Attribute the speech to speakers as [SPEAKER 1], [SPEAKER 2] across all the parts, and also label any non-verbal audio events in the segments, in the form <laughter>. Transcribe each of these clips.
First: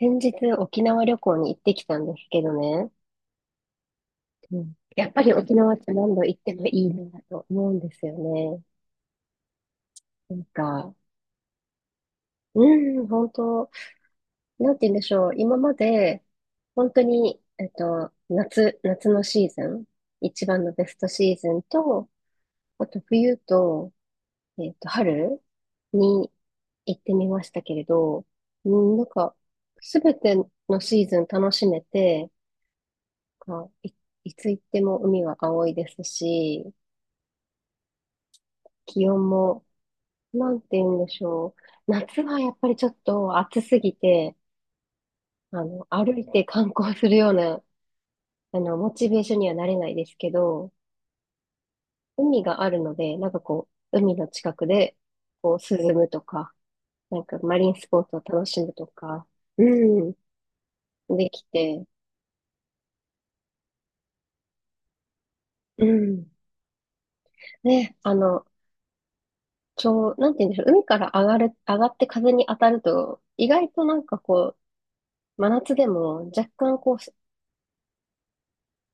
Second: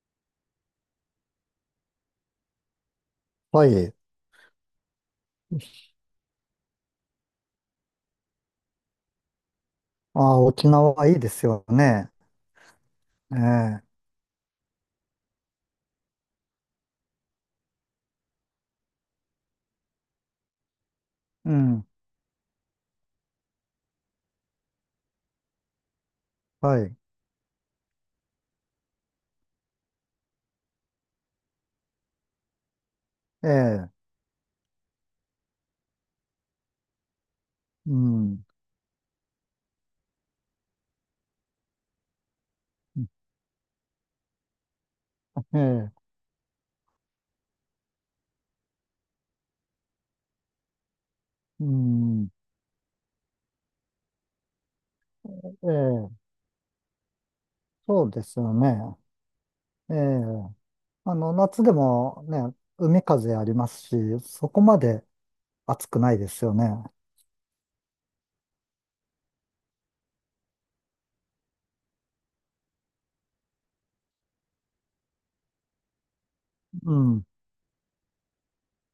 [SPEAKER 1] 先日沖縄旅行に行ってきたんですけどね。
[SPEAKER 2] はい。
[SPEAKER 1] うん、やっぱり沖縄って何度行ってもいいなと思うんですよね。な
[SPEAKER 2] あ、
[SPEAKER 1] ん
[SPEAKER 2] 沖
[SPEAKER 1] か、
[SPEAKER 2] 縄いいですよね。
[SPEAKER 1] うん、本
[SPEAKER 2] え
[SPEAKER 1] 当、
[SPEAKER 2] え、
[SPEAKER 1] なんて言うんでしょう。今まで、本当に、夏のシーズン、一番のベストシーズ
[SPEAKER 2] う
[SPEAKER 1] ン
[SPEAKER 2] ん。
[SPEAKER 1] と、あと冬と、春に
[SPEAKER 2] はい。
[SPEAKER 1] 行ってみましたけれど、うん、なんか、すべてのシーズン楽しめて、
[SPEAKER 2] え
[SPEAKER 1] か、い、
[SPEAKER 2] え、
[SPEAKER 1] いつ行っても海は青いですし、
[SPEAKER 2] うん。
[SPEAKER 1] 気温も、なんて言うんでしょう。夏はやっぱりちょっと暑すぎて、
[SPEAKER 2] ええ、
[SPEAKER 1] 歩いて観光するような、モチベーションにはなれないですけど、
[SPEAKER 2] うん。
[SPEAKER 1] 海があるので、海の近くで、
[SPEAKER 2] え
[SPEAKER 1] こう、涼むと
[SPEAKER 2] え、
[SPEAKER 1] か、なんかマリンスポ
[SPEAKER 2] そ
[SPEAKER 1] ー
[SPEAKER 2] う
[SPEAKER 1] ツを
[SPEAKER 2] です
[SPEAKER 1] 楽
[SPEAKER 2] よ
[SPEAKER 1] しむ
[SPEAKER 2] ね。
[SPEAKER 1] とか、う
[SPEAKER 2] ええ、
[SPEAKER 1] ん、
[SPEAKER 2] あ
[SPEAKER 1] で
[SPEAKER 2] の、
[SPEAKER 1] き
[SPEAKER 2] 夏で
[SPEAKER 1] て、
[SPEAKER 2] もね、海風ありますし、そこまで
[SPEAKER 1] う
[SPEAKER 2] 暑くない
[SPEAKER 1] ん。
[SPEAKER 2] ですよね。
[SPEAKER 1] ね、ちょう、なんて言うんでしょう、海から上がる、上がって風に当たると、意外となんかこう、真夏でも若干
[SPEAKER 2] う
[SPEAKER 1] こ
[SPEAKER 2] ん。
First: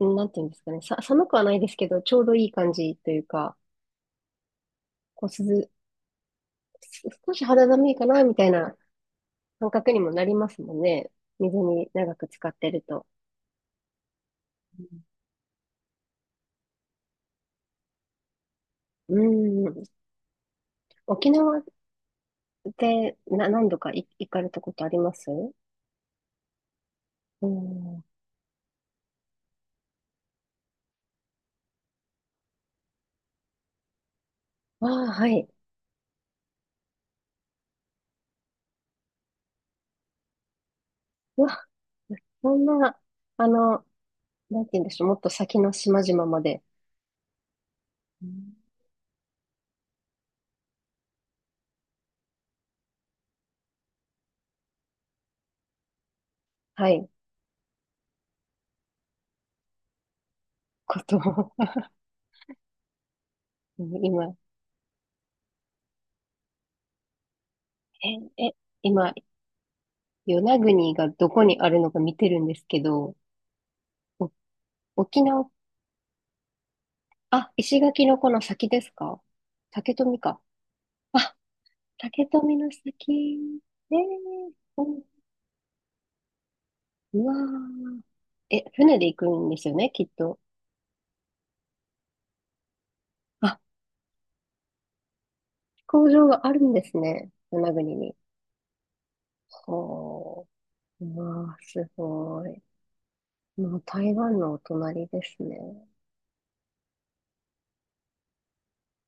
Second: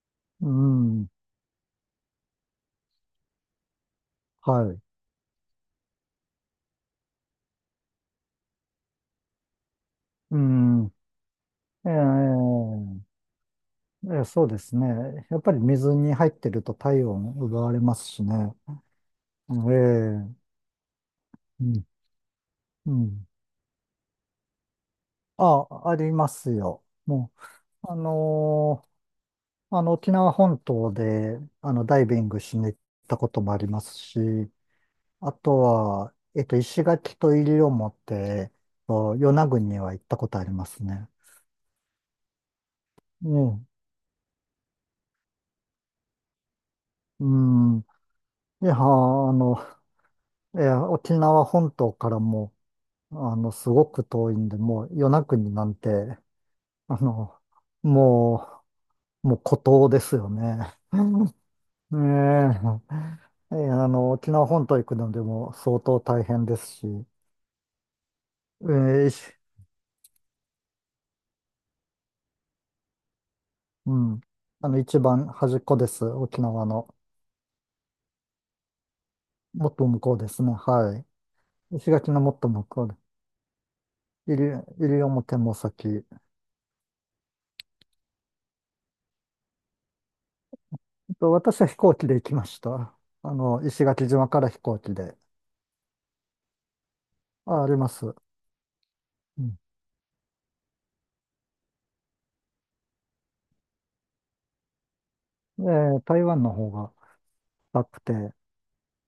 [SPEAKER 1] う、なんていうん
[SPEAKER 2] う
[SPEAKER 1] ですかね、
[SPEAKER 2] ん。
[SPEAKER 1] 寒くはないですけど、ちょうどいい感じというか、
[SPEAKER 2] はい。
[SPEAKER 1] こう、涼、少し肌寒いかな、みたいな感覚にもなり
[SPEAKER 2] う
[SPEAKER 1] ますもん
[SPEAKER 2] ん。
[SPEAKER 1] ね。水に
[SPEAKER 2] ええ、
[SPEAKER 1] 長く使ってると。
[SPEAKER 2] ええ、そうですね。やっぱり水に入ってると体温奪われますしね。
[SPEAKER 1] うん。う
[SPEAKER 2] え
[SPEAKER 1] ん。
[SPEAKER 2] え、
[SPEAKER 1] 沖縄っ
[SPEAKER 2] うん。う
[SPEAKER 1] て
[SPEAKER 2] ん。
[SPEAKER 1] 何度か行かれたことあります？
[SPEAKER 2] あ、ありますよ。も
[SPEAKER 1] う
[SPEAKER 2] う、
[SPEAKER 1] ん。
[SPEAKER 2] あの、沖縄本島で、あの、ダイビングしに行ったこともありますし、
[SPEAKER 1] ああ、は
[SPEAKER 2] あ
[SPEAKER 1] い。
[SPEAKER 2] とは、石垣と西表、与那国には行ったことありますね。
[SPEAKER 1] うわ、そんな、
[SPEAKER 2] う
[SPEAKER 1] あ
[SPEAKER 2] ん。
[SPEAKER 1] の、なんて言うんでしょう、もっと先の島々まで、
[SPEAKER 2] うん。
[SPEAKER 1] うん。
[SPEAKER 2] いや、あの、いや、沖縄本島からも、あの、すごく遠いんで、もう、与那国なんて、
[SPEAKER 1] は
[SPEAKER 2] あ
[SPEAKER 1] い、
[SPEAKER 2] の、ももう孤島ですよね。
[SPEAKER 1] ことを、
[SPEAKER 2] ええ <laughs> ええ、
[SPEAKER 1] <laughs>
[SPEAKER 2] あの、沖
[SPEAKER 1] 今、
[SPEAKER 2] 縄本島行くのでも相当大変ですし、
[SPEAKER 1] え、え、
[SPEAKER 2] ええ。
[SPEAKER 1] 今、与那国がどこにあるのか見てるんですけど、
[SPEAKER 2] うん。
[SPEAKER 1] お
[SPEAKER 2] あの、一
[SPEAKER 1] 沖
[SPEAKER 2] 番
[SPEAKER 1] 縄、
[SPEAKER 2] 端っこです。沖縄の。
[SPEAKER 1] あ、石垣のこの先ですか？
[SPEAKER 2] もっと
[SPEAKER 1] 竹
[SPEAKER 2] 向こ
[SPEAKER 1] 富
[SPEAKER 2] うで
[SPEAKER 1] か。
[SPEAKER 2] すね。は
[SPEAKER 1] あ、
[SPEAKER 2] い。石垣の
[SPEAKER 1] 竹
[SPEAKER 2] もっと
[SPEAKER 1] 富
[SPEAKER 2] 向
[SPEAKER 1] の
[SPEAKER 2] こう
[SPEAKER 1] 先。え
[SPEAKER 2] で。
[SPEAKER 1] ー、う
[SPEAKER 2] 西
[SPEAKER 1] ん。
[SPEAKER 2] 西表も先。
[SPEAKER 1] うわー。え、船で行くんですよね、きっと。
[SPEAKER 2] と私は飛行機で行きました。あ
[SPEAKER 1] あ、
[SPEAKER 2] の、石垣島から飛行機で。
[SPEAKER 1] 工場があるんですね、与
[SPEAKER 2] あ、あ
[SPEAKER 1] 那
[SPEAKER 2] りま
[SPEAKER 1] 国に。
[SPEAKER 2] す。うん。
[SPEAKER 1] ほー。うわー、すごい。もう台湾のお隣ですね。
[SPEAKER 2] え、台湾の方が高くて。う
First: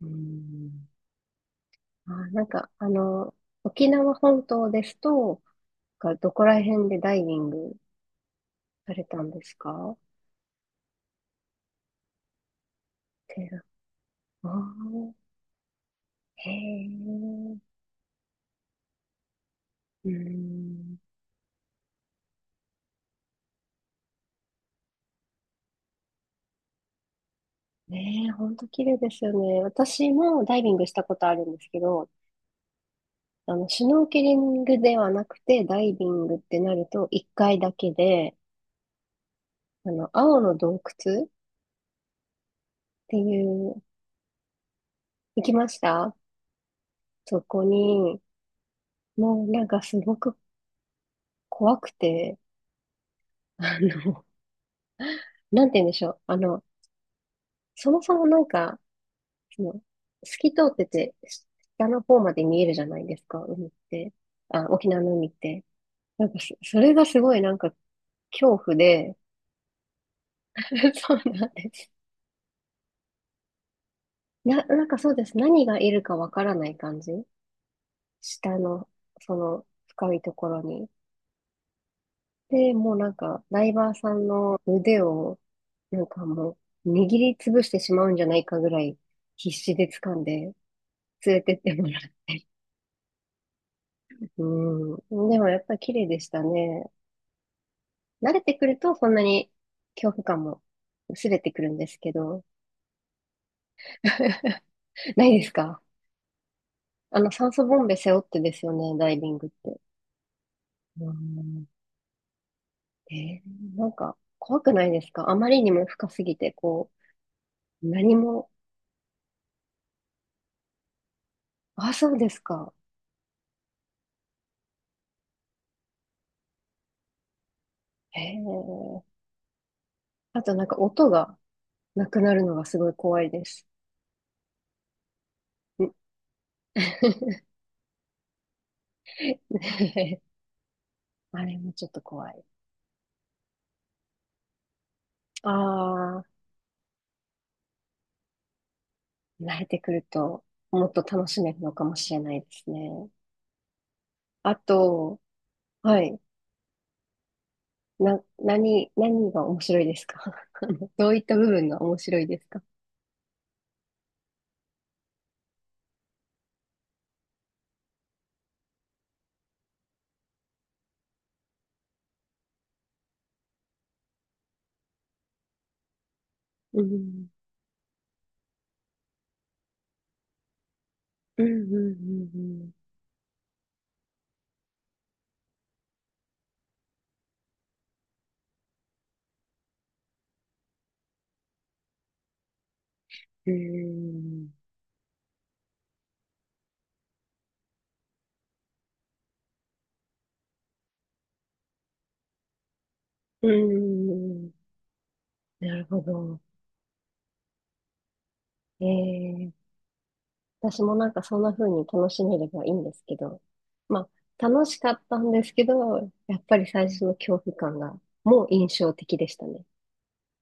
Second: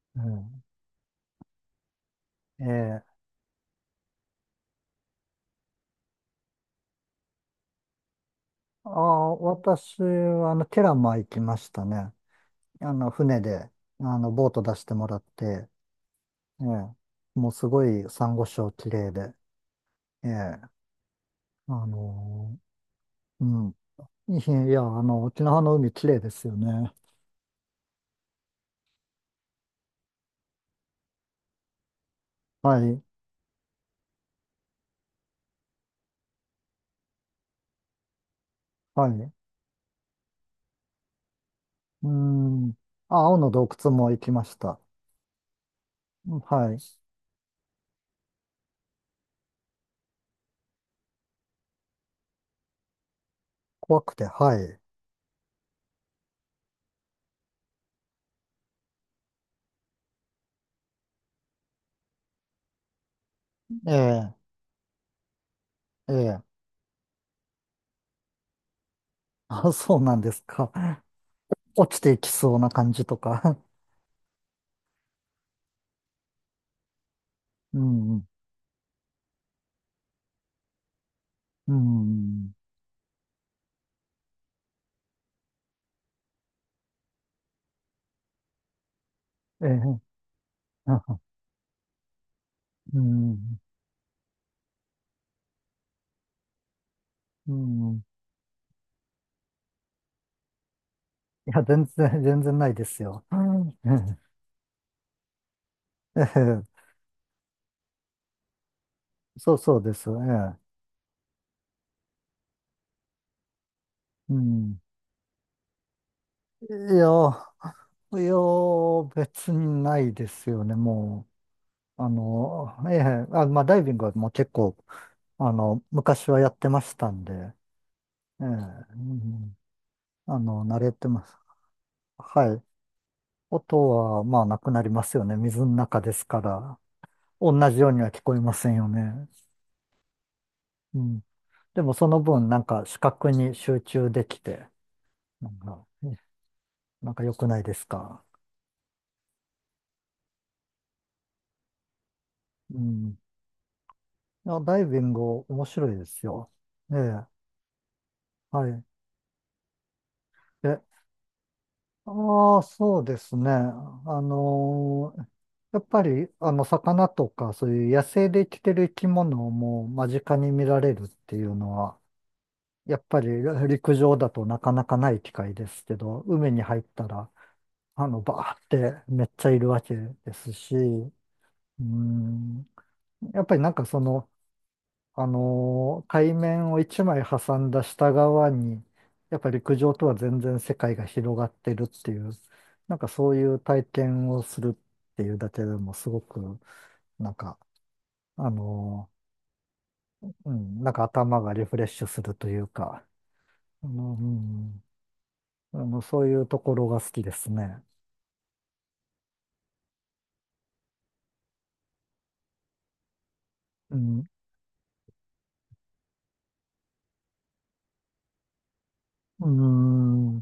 [SPEAKER 1] う
[SPEAKER 2] ん。
[SPEAKER 1] ん。あ、なん
[SPEAKER 2] え
[SPEAKER 1] か、
[SPEAKER 2] ー
[SPEAKER 1] 沖縄本島ですと、がどこら辺でダイビング
[SPEAKER 2] あー、
[SPEAKER 1] されたんですか？
[SPEAKER 2] 私は、あの、ケラマ行きましたね。あの、船
[SPEAKER 1] テラ、
[SPEAKER 2] で、あの、
[SPEAKER 1] あ
[SPEAKER 2] ボート出してもらっ
[SPEAKER 1] あ、
[SPEAKER 2] て、
[SPEAKER 1] へ
[SPEAKER 2] ええ、もう
[SPEAKER 1] え、
[SPEAKER 2] すごい珊瑚礁綺麗で、
[SPEAKER 1] う
[SPEAKER 2] ええ、
[SPEAKER 1] ん。
[SPEAKER 2] あのうん。いや、いや、あの、沖縄の海綺麗ですよね。
[SPEAKER 1] ねえ、ほんと綺麗ですよね。私もダイビングしたことあるんですけど、
[SPEAKER 2] はい、
[SPEAKER 1] シュノーケリングではなくて、ダイビングってなると、一回だけで、
[SPEAKER 2] はい。
[SPEAKER 1] 青の洞窟っ
[SPEAKER 2] うん。
[SPEAKER 1] て
[SPEAKER 2] あ、青
[SPEAKER 1] い
[SPEAKER 2] の洞
[SPEAKER 1] う、
[SPEAKER 2] 窟も行きました。
[SPEAKER 1] 行きました。
[SPEAKER 2] はい。
[SPEAKER 1] そこに、もうなんかすごく怖くて、あ
[SPEAKER 2] 怖く
[SPEAKER 1] の、
[SPEAKER 2] て、はい。
[SPEAKER 1] なんて言うんでしょう。そもそもその、透き通ってて、下の方まで見えるじゃないですか、海っ
[SPEAKER 2] え
[SPEAKER 1] て。
[SPEAKER 2] え、
[SPEAKER 1] あ、沖縄の海って。
[SPEAKER 2] ええ。
[SPEAKER 1] それがすごいなんか恐怖で、
[SPEAKER 2] あ、そうなんですか。
[SPEAKER 1] <laughs> そうなんです。
[SPEAKER 2] 落ちていきそうな感じとか。
[SPEAKER 1] なんかそうです。何がいるかわからない感じ。
[SPEAKER 2] うん、
[SPEAKER 1] 下の、その深いところに。
[SPEAKER 2] うん、
[SPEAKER 1] で、もうなんか、ダイバーさんの腕を、なんかもう、握りつぶしてしまうんじゃないかぐらい、必
[SPEAKER 2] え
[SPEAKER 1] 死で
[SPEAKER 2] え、
[SPEAKER 1] 掴んで、連れてってもらって。
[SPEAKER 2] うん、
[SPEAKER 1] うん。でもやっぱり綺麗でしたね。
[SPEAKER 2] うん。
[SPEAKER 1] 慣れてくるとそんなに恐怖感も薄れて
[SPEAKER 2] い
[SPEAKER 1] く
[SPEAKER 2] や、
[SPEAKER 1] るん
[SPEAKER 2] 全
[SPEAKER 1] ですけ
[SPEAKER 2] 然、<laughs> 全
[SPEAKER 1] ど、
[SPEAKER 2] 然ないですよ。うん。
[SPEAKER 1] <laughs> ないですか？
[SPEAKER 2] ええ、
[SPEAKER 1] 酸素ボンベ背負ってですよね、ダイビン
[SPEAKER 2] <laughs>
[SPEAKER 1] グっ
[SPEAKER 2] そうそ
[SPEAKER 1] て。
[SPEAKER 2] うです。ええ、
[SPEAKER 1] うん。えー、なんか
[SPEAKER 2] う
[SPEAKER 1] 怖く
[SPEAKER 2] ん。
[SPEAKER 1] ないですか？あまりにも深すぎて、
[SPEAKER 2] いや、
[SPEAKER 1] う、何
[SPEAKER 2] いや、
[SPEAKER 1] も、
[SPEAKER 2] 別にないですよね、も
[SPEAKER 1] あ、
[SPEAKER 2] う。あ
[SPEAKER 1] そうですか。
[SPEAKER 2] の、ええ、あ、まあ、ダイビングはもう結構、あの、昔はやってましたんで、
[SPEAKER 1] へえ。
[SPEAKER 2] ええ、うん。あ
[SPEAKER 1] あとな
[SPEAKER 2] の、
[SPEAKER 1] んか
[SPEAKER 2] 慣れて
[SPEAKER 1] 音
[SPEAKER 2] ます。
[SPEAKER 1] がなくなる
[SPEAKER 2] は
[SPEAKER 1] の
[SPEAKER 2] い。
[SPEAKER 1] がすごい怖いです。
[SPEAKER 2] 音は、まあ、なくなりますよね。水の
[SPEAKER 1] ん
[SPEAKER 2] 中ですから。
[SPEAKER 1] <laughs>
[SPEAKER 2] 同じようには聞こえませんよね。うん。
[SPEAKER 1] あれも
[SPEAKER 2] で
[SPEAKER 1] ちょっ
[SPEAKER 2] も、
[SPEAKER 1] と
[SPEAKER 2] その
[SPEAKER 1] 怖い。
[SPEAKER 2] 分、なんか、視覚に集中できて、なんか、
[SPEAKER 1] あ
[SPEAKER 2] ね、
[SPEAKER 1] あ、
[SPEAKER 2] なんか良くないですか。
[SPEAKER 1] 慣れてくるともっと楽しめるのかもしれないです
[SPEAKER 2] う
[SPEAKER 1] ね。
[SPEAKER 2] ん。い
[SPEAKER 1] あ
[SPEAKER 2] や、ダイビン
[SPEAKER 1] と、
[SPEAKER 2] グ面白い
[SPEAKER 1] は
[SPEAKER 2] で
[SPEAKER 1] い。
[SPEAKER 2] すよ。ええ、はい。
[SPEAKER 1] 何が面白いですか？
[SPEAKER 2] え、
[SPEAKER 1] <laughs> どういった部分が面白いです
[SPEAKER 2] あ
[SPEAKER 1] か？
[SPEAKER 2] あ、そうですね。やっぱり、あの、魚とか、そういう野生で生きてる生き物をもう間近に見られるっていうのは、やっぱり陸上だとなかなかない機会ですけど、海に入
[SPEAKER 1] う
[SPEAKER 2] った
[SPEAKER 1] ん。
[SPEAKER 2] ら、あの、バーってめっちゃいるわけですし、
[SPEAKER 1] うん、う
[SPEAKER 2] う
[SPEAKER 1] ん、う
[SPEAKER 2] ん、
[SPEAKER 1] ん、
[SPEAKER 2] やっぱりなんかその、海面を1枚挟んだ下側に、やっぱり陸上とは全然世界が広がってるっていう、なんかそうい
[SPEAKER 1] う
[SPEAKER 2] う体験を
[SPEAKER 1] ん。
[SPEAKER 2] するっていうだけでもすごく、なんか、あのうん、なんか頭がリフレッシュするというか、
[SPEAKER 1] うん。
[SPEAKER 2] あの、う
[SPEAKER 1] うん。
[SPEAKER 2] ん、
[SPEAKER 1] な
[SPEAKER 2] あ
[SPEAKER 1] るほ
[SPEAKER 2] のそうい
[SPEAKER 1] ど。
[SPEAKER 2] うところが好きですね。
[SPEAKER 1] えー、私もなんかそんな風に楽しめればいいんですけど、
[SPEAKER 2] う
[SPEAKER 1] ま
[SPEAKER 2] ん。
[SPEAKER 1] あ、楽しかったんですけど、やっぱり最初の恐怖感がもう印象的でし
[SPEAKER 2] う
[SPEAKER 1] た
[SPEAKER 2] ー
[SPEAKER 1] ね。
[SPEAKER 2] ん。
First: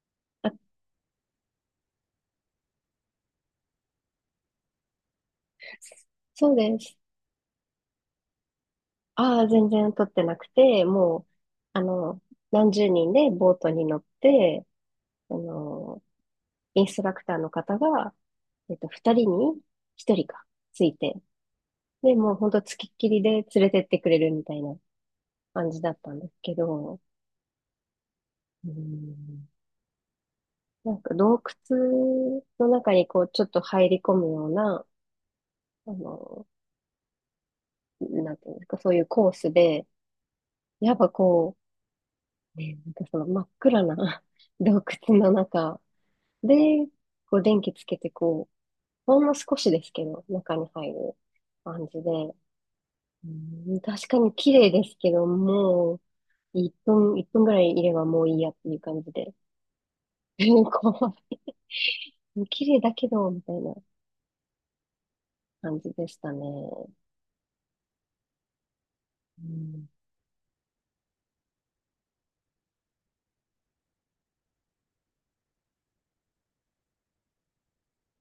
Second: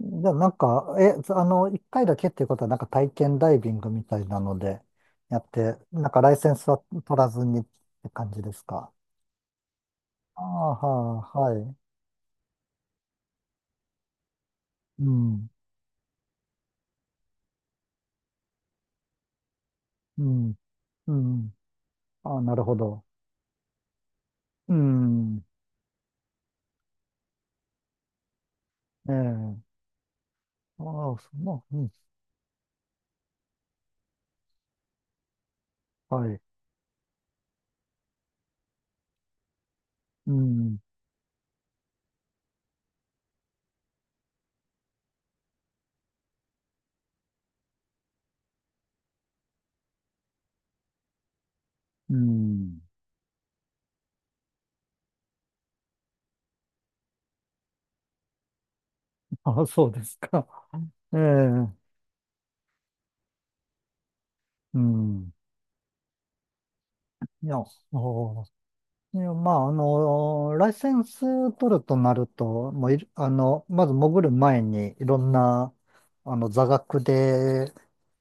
[SPEAKER 2] じゃあ
[SPEAKER 1] あ、
[SPEAKER 2] なんか、え、あの、1回だけっていうことは、なんか体験ダイビングみたいなのでやって、なんかライセ
[SPEAKER 1] そう
[SPEAKER 2] ンス
[SPEAKER 1] で
[SPEAKER 2] は
[SPEAKER 1] す。
[SPEAKER 2] 取らずにって感じですか。
[SPEAKER 1] ああ、全然撮ってな
[SPEAKER 2] あ
[SPEAKER 1] く
[SPEAKER 2] あ、
[SPEAKER 1] て、もう、
[SPEAKER 2] はあ、はい。
[SPEAKER 1] あの、何十人でボートに乗って、
[SPEAKER 2] う
[SPEAKER 1] あ
[SPEAKER 2] ん、
[SPEAKER 1] の、インストラクターの方が、二人に一
[SPEAKER 2] う
[SPEAKER 1] 人か、
[SPEAKER 2] ん、
[SPEAKER 1] つい
[SPEAKER 2] う
[SPEAKER 1] て、
[SPEAKER 2] ん。
[SPEAKER 1] で、もう
[SPEAKER 2] ああ、
[SPEAKER 1] ほん
[SPEAKER 2] な
[SPEAKER 1] と
[SPEAKER 2] るほ
[SPEAKER 1] つきっ
[SPEAKER 2] ど。
[SPEAKER 1] きりで連れてってくれるみたい
[SPEAKER 2] う
[SPEAKER 1] な
[SPEAKER 2] ん、
[SPEAKER 1] 感じだったんですけど、う
[SPEAKER 2] え
[SPEAKER 1] ん、
[SPEAKER 2] え。あ
[SPEAKER 1] なんか
[SPEAKER 2] あ、そ
[SPEAKER 1] 洞
[SPEAKER 2] の、うん、
[SPEAKER 1] 窟の中にこう、ちょっと入り込むような、あ
[SPEAKER 2] はい。
[SPEAKER 1] の、なんていうんですか、そういうコースで、
[SPEAKER 2] うん、
[SPEAKER 1] やっぱこう、ね、なんかその真っ暗な <laughs> 洞窟の中で、こう電気つけてこう、ほんの少しですけど、中に入る感じで、
[SPEAKER 2] うん。
[SPEAKER 1] うん、確かに綺麗ですけど、もう、1分、一分ぐらいいればもういいやっていう感じで。
[SPEAKER 2] ああ、そうですか。
[SPEAKER 1] <laughs> こ
[SPEAKER 2] ええ、
[SPEAKER 1] う、綺麗だけど、みたいな
[SPEAKER 2] うん。
[SPEAKER 1] 感じでしたね。
[SPEAKER 2] いや、ああ、いや、
[SPEAKER 1] う
[SPEAKER 2] まあ、あ
[SPEAKER 1] ん。
[SPEAKER 2] の、ライセンス取るとなると、もういる、あの、まず潜る前に、いろんな、あの、座学で、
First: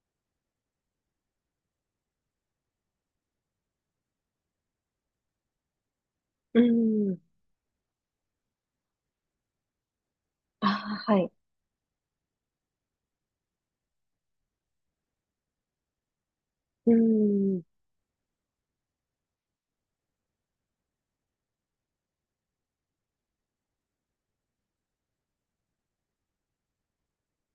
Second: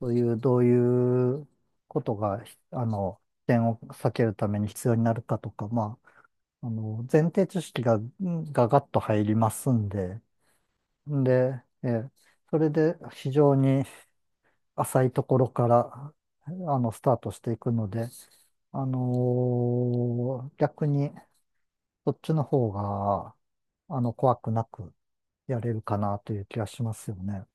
[SPEAKER 2] そういう、どういうことが、ひあの、危険を避けるために必要になるかとか、ま
[SPEAKER 1] う
[SPEAKER 2] あ、あの、
[SPEAKER 1] ん。
[SPEAKER 2] 前提知識が、ガッと入りますんで、
[SPEAKER 1] ああ、は
[SPEAKER 2] ん
[SPEAKER 1] い。
[SPEAKER 2] で、それで、非常に浅いところから、あ
[SPEAKER 1] う
[SPEAKER 2] の、スタートしてい
[SPEAKER 1] ん。
[SPEAKER 2] くので、あの逆に、そっちの方が、あの、怖くなくやれるかなという気がしますよね。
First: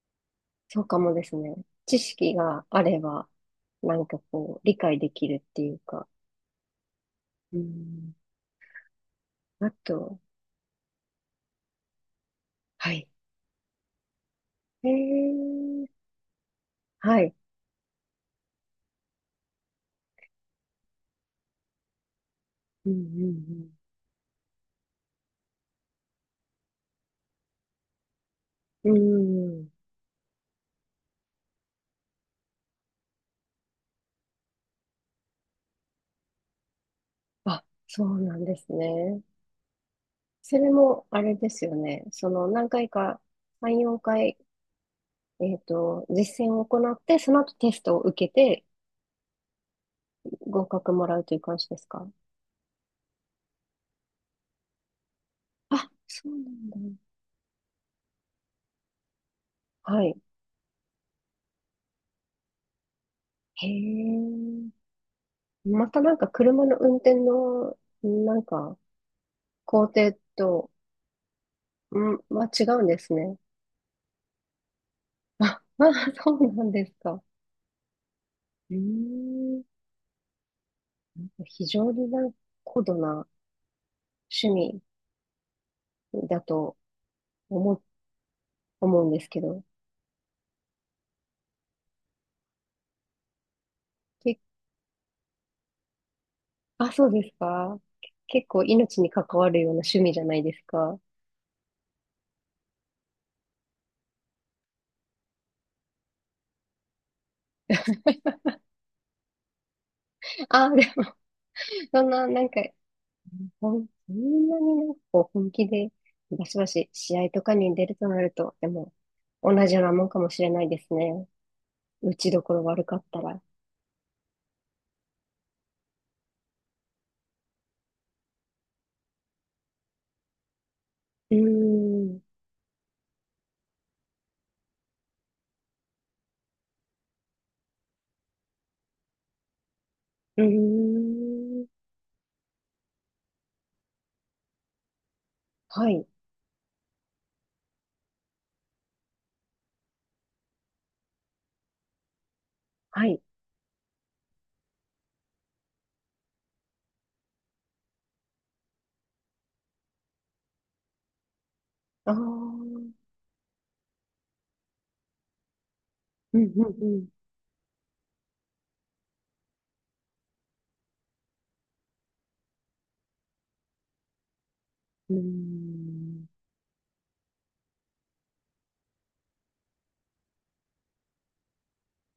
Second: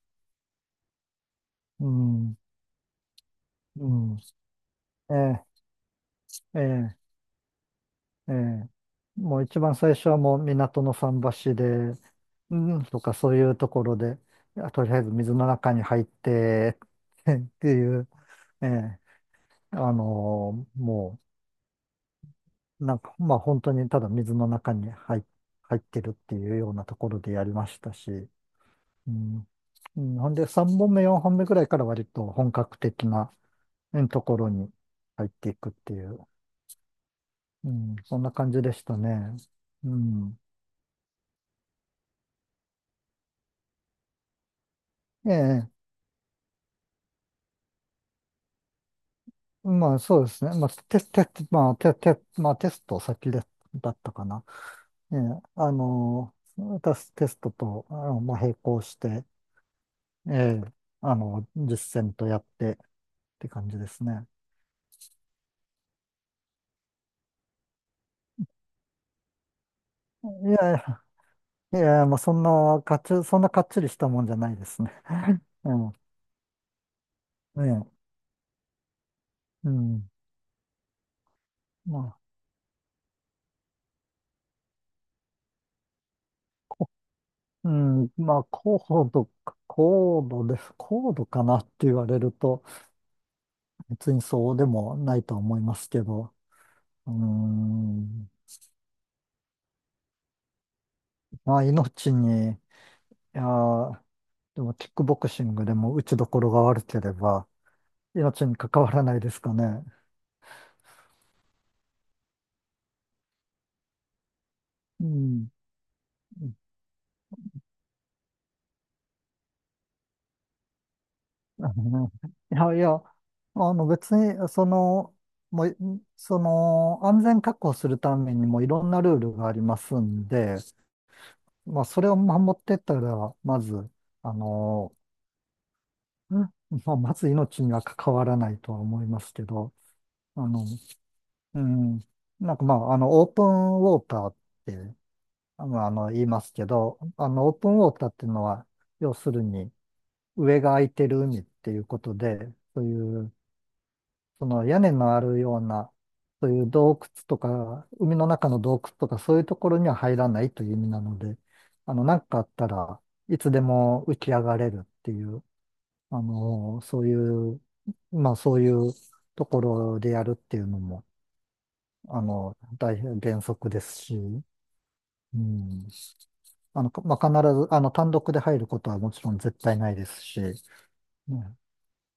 [SPEAKER 1] そうかもですね。
[SPEAKER 2] う
[SPEAKER 1] 知識
[SPEAKER 2] ん、
[SPEAKER 1] があれば、
[SPEAKER 2] う
[SPEAKER 1] なんか
[SPEAKER 2] ん。
[SPEAKER 1] こう、理解で
[SPEAKER 2] え
[SPEAKER 1] きる
[SPEAKER 2] え、
[SPEAKER 1] っていうか。
[SPEAKER 2] ええ、
[SPEAKER 1] うん。
[SPEAKER 2] ええ。もう一
[SPEAKER 1] あ
[SPEAKER 2] 番最初は
[SPEAKER 1] と、
[SPEAKER 2] もう港の桟橋で、うん
[SPEAKER 1] は
[SPEAKER 2] と
[SPEAKER 1] い。
[SPEAKER 2] かそういうところで、いやと
[SPEAKER 1] え
[SPEAKER 2] りあえず水の中に
[SPEAKER 1] ー、
[SPEAKER 2] 入って
[SPEAKER 1] は
[SPEAKER 2] <laughs>
[SPEAKER 1] い。
[SPEAKER 2] っていう、ええ、あのもう、
[SPEAKER 1] う
[SPEAKER 2] なんか、まあ本当
[SPEAKER 1] ん、
[SPEAKER 2] にただ水の中に入ってるっていうようなところでやりましたし、
[SPEAKER 1] うん、う
[SPEAKER 2] うん。
[SPEAKER 1] ん。うん。
[SPEAKER 2] うん。ほんで、3本目、4本目くらいから割と本格的なうんところに入っていくっていう、
[SPEAKER 1] あ、
[SPEAKER 2] うん、
[SPEAKER 1] そ
[SPEAKER 2] そ
[SPEAKER 1] う
[SPEAKER 2] んな
[SPEAKER 1] なん
[SPEAKER 2] 感
[SPEAKER 1] で
[SPEAKER 2] じ
[SPEAKER 1] す
[SPEAKER 2] でした
[SPEAKER 1] ね。
[SPEAKER 2] ね。うん。
[SPEAKER 1] それも、あれですよね。その、何回か、3、4回、
[SPEAKER 2] ええ、
[SPEAKER 1] 実践を行って、その後テストを受けて、
[SPEAKER 2] まあそうですね。
[SPEAKER 1] 合
[SPEAKER 2] まあ、
[SPEAKER 1] 格
[SPEAKER 2] テ
[SPEAKER 1] も
[SPEAKER 2] ス
[SPEAKER 1] らう
[SPEAKER 2] テ
[SPEAKER 1] という感じ
[SPEAKER 2] ま
[SPEAKER 1] で
[SPEAKER 2] あ、
[SPEAKER 1] す
[SPEAKER 2] テ、
[SPEAKER 1] か？
[SPEAKER 2] テ、まあ、テスト先で、だったかな。ええ、あ
[SPEAKER 1] あ、そう
[SPEAKER 2] の、
[SPEAKER 1] なんだ。
[SPEAKER 2] 私テストと、あの、まあ、並行して、
[SPEAKER 1] はい。
[SPEAKER 2] ええ、あの、実践とやってって
[SPEAKER 1] へ
[SPEAKER 2] 感じですね。
[SPEAKER 1] え。またなんか、車の運転の、なんか、工程
[SPEAKER 2] い
[SPEAKER 1] と、
[SPEAKER 2] やいや、い
[SPEAKER 1] う
[SPEAKER 2] や、
[SPEAKER 1] ん、
[SPEAKER 2] まあ、そん
[SPEAKER 1] は違う
[SPEAKER 2] な、
[SPEAKER 1] ん
[SPEAKER 2] か
[SPEAKER 1] で
[SPEAKER 2] っ
[SPEAKER 1] す
[SPEAKER 2] ち、
[SPEAKER 1] ね。
[SPEAKER 2] そんなかっちりしたもんじゃないですね。
[SPEAKER 1] あ、
[SPEAKER 2] う
[SPEAKER 1] <laughs>
[SPEAKER 2] ん。
[SPEAKER 1] あ、そうなんですか。
[SPEAKER 2] ええ。
[SPEAKER 1] うーん。
[SPEAKER 2] うん。
[SPEAKER 1] 非常
[SPEAKER 2] ま
[SPEAKER 1] に
[SPEAKER 2] あ、
[SPEAKER 1] なんか高度な趣味だと
[SPEAKER 2] こ、う
[SPEAKER 1] 思う、
[SPEAKER 2] ん。まあ、
[SPEAKER 1] 思うんです
[SPEAKER 2] 度、
[SPEAKER 1] けど、っ
[SPEAKER 2] 高度です。高度かなって言われると、別に
[SPEAKER 1] て
[SPEAKER 2] そうでもないとは思いますけど。
[SPEAKER 1] あ、そう
[SPEAKER 2] う
[SPEAKER 1] ですか。
[SPEAKER 2] ん。
[SPEAKER 1] 結構命に関わるような趣味じゃないですか。
[SPEAKER 2] まあ、命に、いやー、でも、キックボクシングでも打ちどころが悪ければ、命に関わらないですかね。
[SPEAKER 1] あ、でも、<laughs> そんな、なんか、ほん、そんなになんか
[SPEAKER 2] う
[SPEAKER 1] こう
[SPEAKER 2] ん。
[SPEAKER 1] 本気で、バシバシ試合とかに出るとなると、でも、同じようなもんかもしれないですね。
[SPEAKER 2] あの
[SPEAKER 1] 打
[SPEAKER 2] ね。
[SPEAKER 1] ちどこ
[SPEAKER 2] い
[SPEAKER 1] ろ
[SPEAKER 2] やい
[SPEAKER 1] 悪か
[SPEAKER 2] や、
[SPEAKER 1] ったら。
[SPEAKER 2] あの別に、その、もう、その、安全確保するためにもいろんなルールがありますんで、
[SPEAKER 1] うー
[SPEAKER 2] まあ、それを
[SPEAKER 1] ん、
[SPEAKER 2] 守ってったら、まず、あの、うんまあ、まず命には関わらないとは思いますけど、
[SPEAKER 1] う
[SPEAKER 2] あの、
[SPEAKER 1] ー
[SPEAKER 2] う
[SPEAKER 1] ん、
[SPEAKER 2] ん、なんかまあ、あの、オープンウォーターって、あの、
[SPEAKER 1] は
[SPEAKER 2] あ
[SPEAKER 1] い、
[SPEAKER 2] の言いますけど、あの、オープンウォーターっていうのは、要するに、上が空いてる海っていうことで、そうい
[SPEAKER 1] はい。
[SPEAKER 2] うその屋根のあるような、そういう洞窟とか、海の中の洞窟とか、そういうところには入らないという意味なので、あの、
[SPEAKER 1] ああ、
[SPEAKER 2] なんかあった
[SPEAKER 1] うん、
[SPEAKER 2] らいつでも浮き上がれるっていう、あ
[SPEAKER 1] うん、う
[SPEAKER 2] の、そう
[SPEAKER 1] ん。
[SPEAKER 2] いう、まあそういうところでやるっていうのも、あの、大変原則ですし、
[SPEAKER 1] うー
[SPEAKER 2] うん。
[SPEAKER 1] ん、
[SPEAKER 2] あの、まあ、必ず、あの、単独で入ることはもちろん絶対ないですし、ね、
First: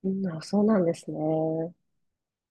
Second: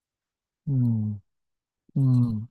[SPEAKER 1] うん、あ、そう
[SPEAKER 2] う
[SPEAKER 1] なんですね。
[SPEAKER 2] ん、うん。